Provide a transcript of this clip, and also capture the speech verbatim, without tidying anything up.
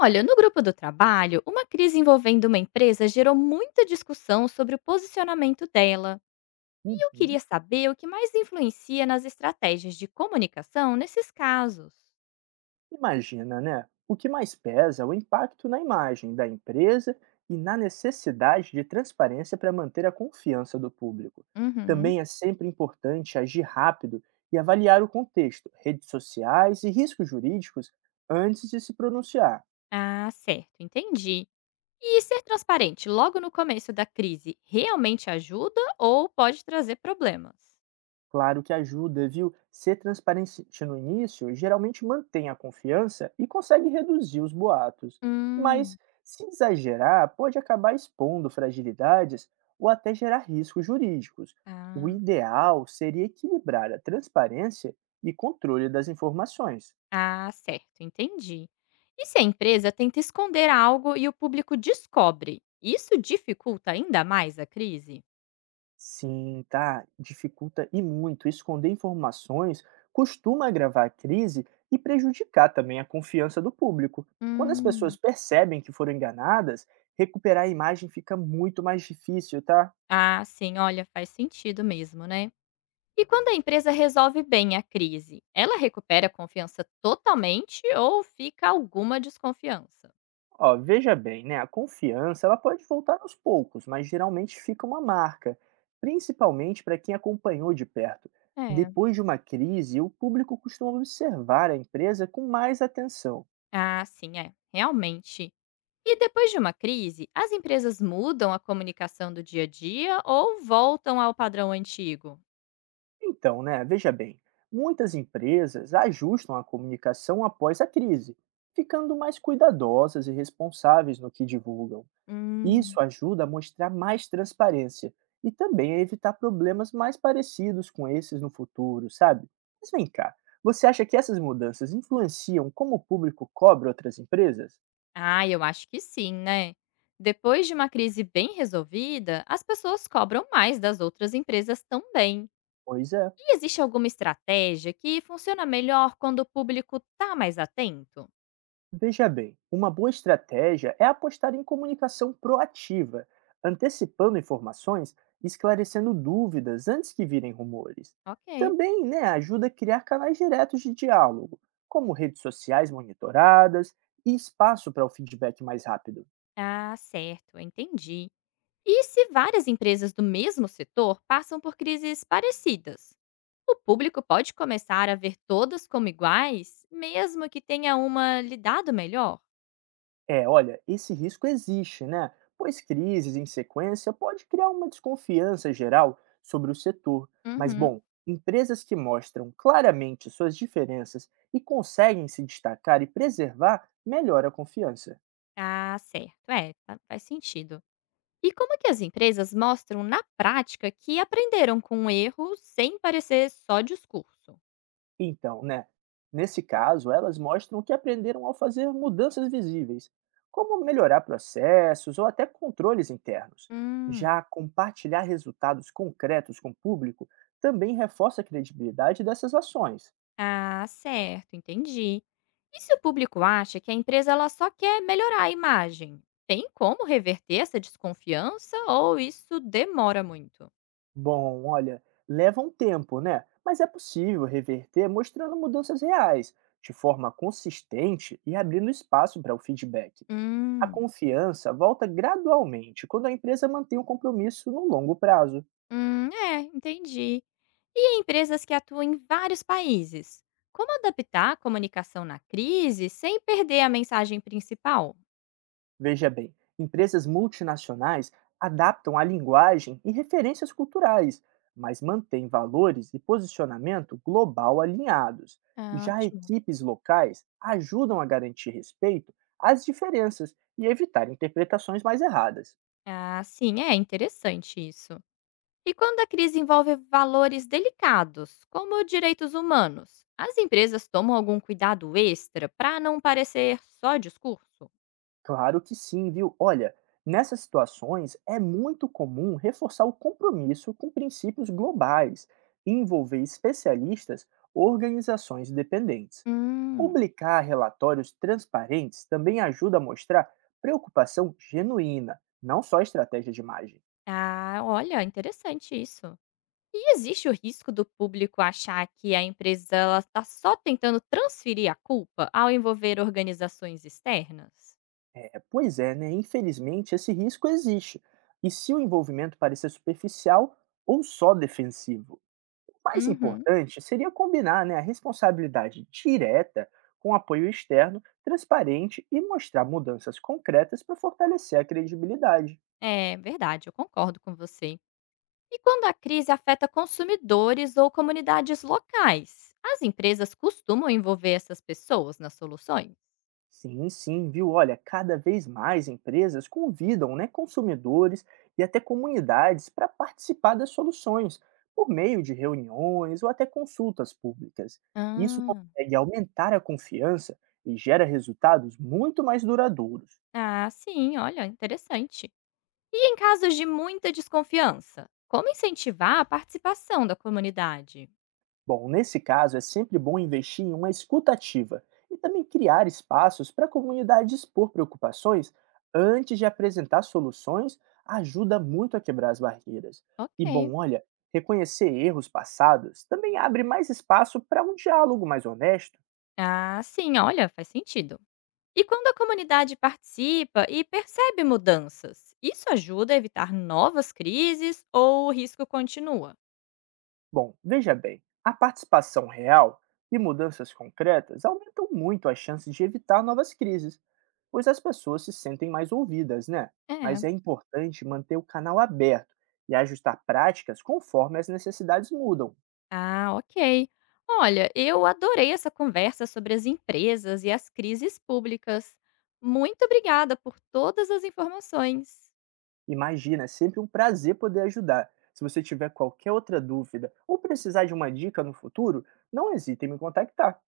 Olha, no grupo do trabalho, uma crise envolvendo uma empresa gerou muita discussão sobre o posicionamento dela. E eu Uhum. queria saber o que mais influencia nas estratégias de comunicação nesses casos. Imagina, né? O que mais pesa é o impacto na imagem da empresa e na necessidade de transparência para manter a confiança do público. Uhum. Também é sempre importante agir rápido e avaliar o contexto, redes sociais e riscos jurídicos antes de se pronunciar. Ah, certo, entendi. E ser transparente logo no começo da crise realmente ajuda ou pode trazer problemas? Claro que ajuda, viu? Ser transparente no início geralmente mantém a confiança e consegue reduzir os boatos. Hum. Mas, se exagerar, pode acabar expondo fragilidades ou até gerar riscos jurídicos. O Ah. ideal seria equilibrar a transparência e controle das informações. Ah, certo, entendi. E se a empresa tenta esconder algo e o público descobre, isso dificulta ainda mais a crise? Sim, tá. Dificulta e muito. Esconder informações costuma agravar a crise e prejudicar também a confiança do público. Quando as Hum. pessoas percebem que foram enganadas, recuperar a imagem fica muito mais difícil, tá? Ah, sim, olha, faz sentido mesmo, né? E quando a empresa resolve bem a crise, ela recupera a confiança totalmente ou fica alguma desconfiança? Ó, veja bem, né? A confiança, ela pode voltar aos poucos, mas geralmente fica uma marca, principalmente para quem acompanhou de perto. É. Depois de uma crise, o público costuma observar a empresa com mais atenção. Ah, sim, é, realmente. E depois de uma crise, as empresas mudam a comunicação do dia a dia ou voltam ao padrão antigo? Então, né, veja bem, muitas empresas ajustam a comunicação após a crise, ficando mais cuidadosas e responsáveis no que divulgam. Hum. Isso ajuda a mostrar mais transparência e também a evitar problemas mais parecidos com esses no futuro, sabe? Mas vem cá, você acha que essas mudanças influenciam como o público cobra outras empresas? Ah, eu acho que sim, né? Depois de uma crise bem resolvida, as pessoas cobram mais das outras empresas também. Pois é. E existe alguma estratégia que funciona melhor quando o público está mais atento? Veja bem, uma boa estratégia é apostar em comunicação proativa, antecipando informações e esclarecendo dúvidas antes que virem rumores. Ok. Também né, ajuda a criar canais diretos de diálogo, como redes sociais monitoradas e espaço para o feedback mais rápido. Ah, certo, entendi. E se várias empresas do mesmo setor passam por crises parecidas? O público pode começar a ver todas como iguais, mesmo que tenha uma lidado melhor? É, olha, esse risco existe, né? Pois crises em sequência pode criar uma desconfiança geral sobre o setor. Mas, Uhum. bom, empresas que mostram claramente suas diferenças e conseguem se destacar e preservar, melhora a confiança. Ah, certo. É, fa- faz sentido. E como que as empresas mostram na prática que aprenderam com o erro sem parecer só discurso? Então, né? Nesse caso, elas mostram o que aprenderam ao fazer mudanças visíveis, como melhorar processos ou até controles internos. Hum. Já compartilhar resultados concretos com o público também reforça a credibilidade dessas ações. Ah, certo, entendi. E se o público acha que a empresa ela só quer melhorar a imagem? Tem como reverter essa desconfiança ou isso demora muito? Bom, olha, leva um tempo, né? Mas é possível reverter mostrando mudanças reais, de forma consistente e abrindo espaço para o feedback. A Hum. confiança volta gradualmente quando a empresa mantém o compromisso no longo prazo. Hum, é, entendi. E em empresas que atuam em vários países? Como adaptar a comunicação na crise sem perder a mensagem principal? Veja bem, empresas multinacionais adaptam a linguagem e referências culturais, mas mantêm valores e posicionamento global alinhados. Ah, Já ótimo. equipes locais ajudam a garantir respeito às diferenças e evitar interpretações mais erradas. Ah, sim, é interessante isso. E quando a crise envolve valores delicados, como direitos humanos, as empresas tomam algum cuidado extra para não parecer só discurso? Claro que sim, viu? Olha, nessas situações é muito comum reforçar o compromisso com princípios globais e envolver especialistas ou organizações dependentes. Hum. Publicar relatórios transparentes também ajuda a mostrar preocupação genuína, não só estratégia de imagem. Ah, olha, interessante isso. E existe o risco do público achar que a empresa ela está só tentando transferir a culpa ao envolver organizações externas? É, pois é, né? Infelizmente esse risco existe. E se o envolvimento parecer superficial ou só defensivo? Mais Uhum, importante seria combinar né, a responsabilidade direta com apoio externo, transparente e mostrar mudanças concretas para fortalecer a credibilidade. é verdade, eu concordo com você. E quando a crise afeta consumidores ou comunidades locais, as empresas costumam envolver essas pessoas nas soluções? Sim, sim, viu? Olha, cada vez mais empresas convidam né, consumidores e até comunidades para participar das soluções, por meio de reuniões ou até consultas públicas. Isso Ah. consegue aumentar a confiança e gera resultados muito mais duradouros. Ah, sim, olha, interessante. E em casos de muita desconfiança, como incentivar a participação da comunidade? Bom, nesse caso, é sempre bom investir em uma escutativa e também criar espaços para a comunidade expor preocupações antes de apresentar soluções ajuda muito a quebrar as barreiras. E Ok. bom, olha, reconhecer erros passados também abre mais espaço para um diálogo mais honesto. Ah, sim, olha, faz sentido. E quando a comunidade participa e percebe mudanças, isso ajuda a evitar novas crises ou o risco continua? Bom, veja bem, a participação real e mudanças concretas aumentam muito as chances de evitar novas crises, pois as pessoas se sentem mais ouvidas, né? É. Mas é importante manter o canal aberto e ajustar práticas conforme as necessidades mudam. Ah, ok. Olha, eu adorei essa conversa sobre as empresas e as crises públicas. Muito obrigada por todas as informações. Imagina, é sempre um prazer poder ajudar. Se você tiver qualquer outra dúvida ou precisar de uma dica no futuro, não hesite em me contactar.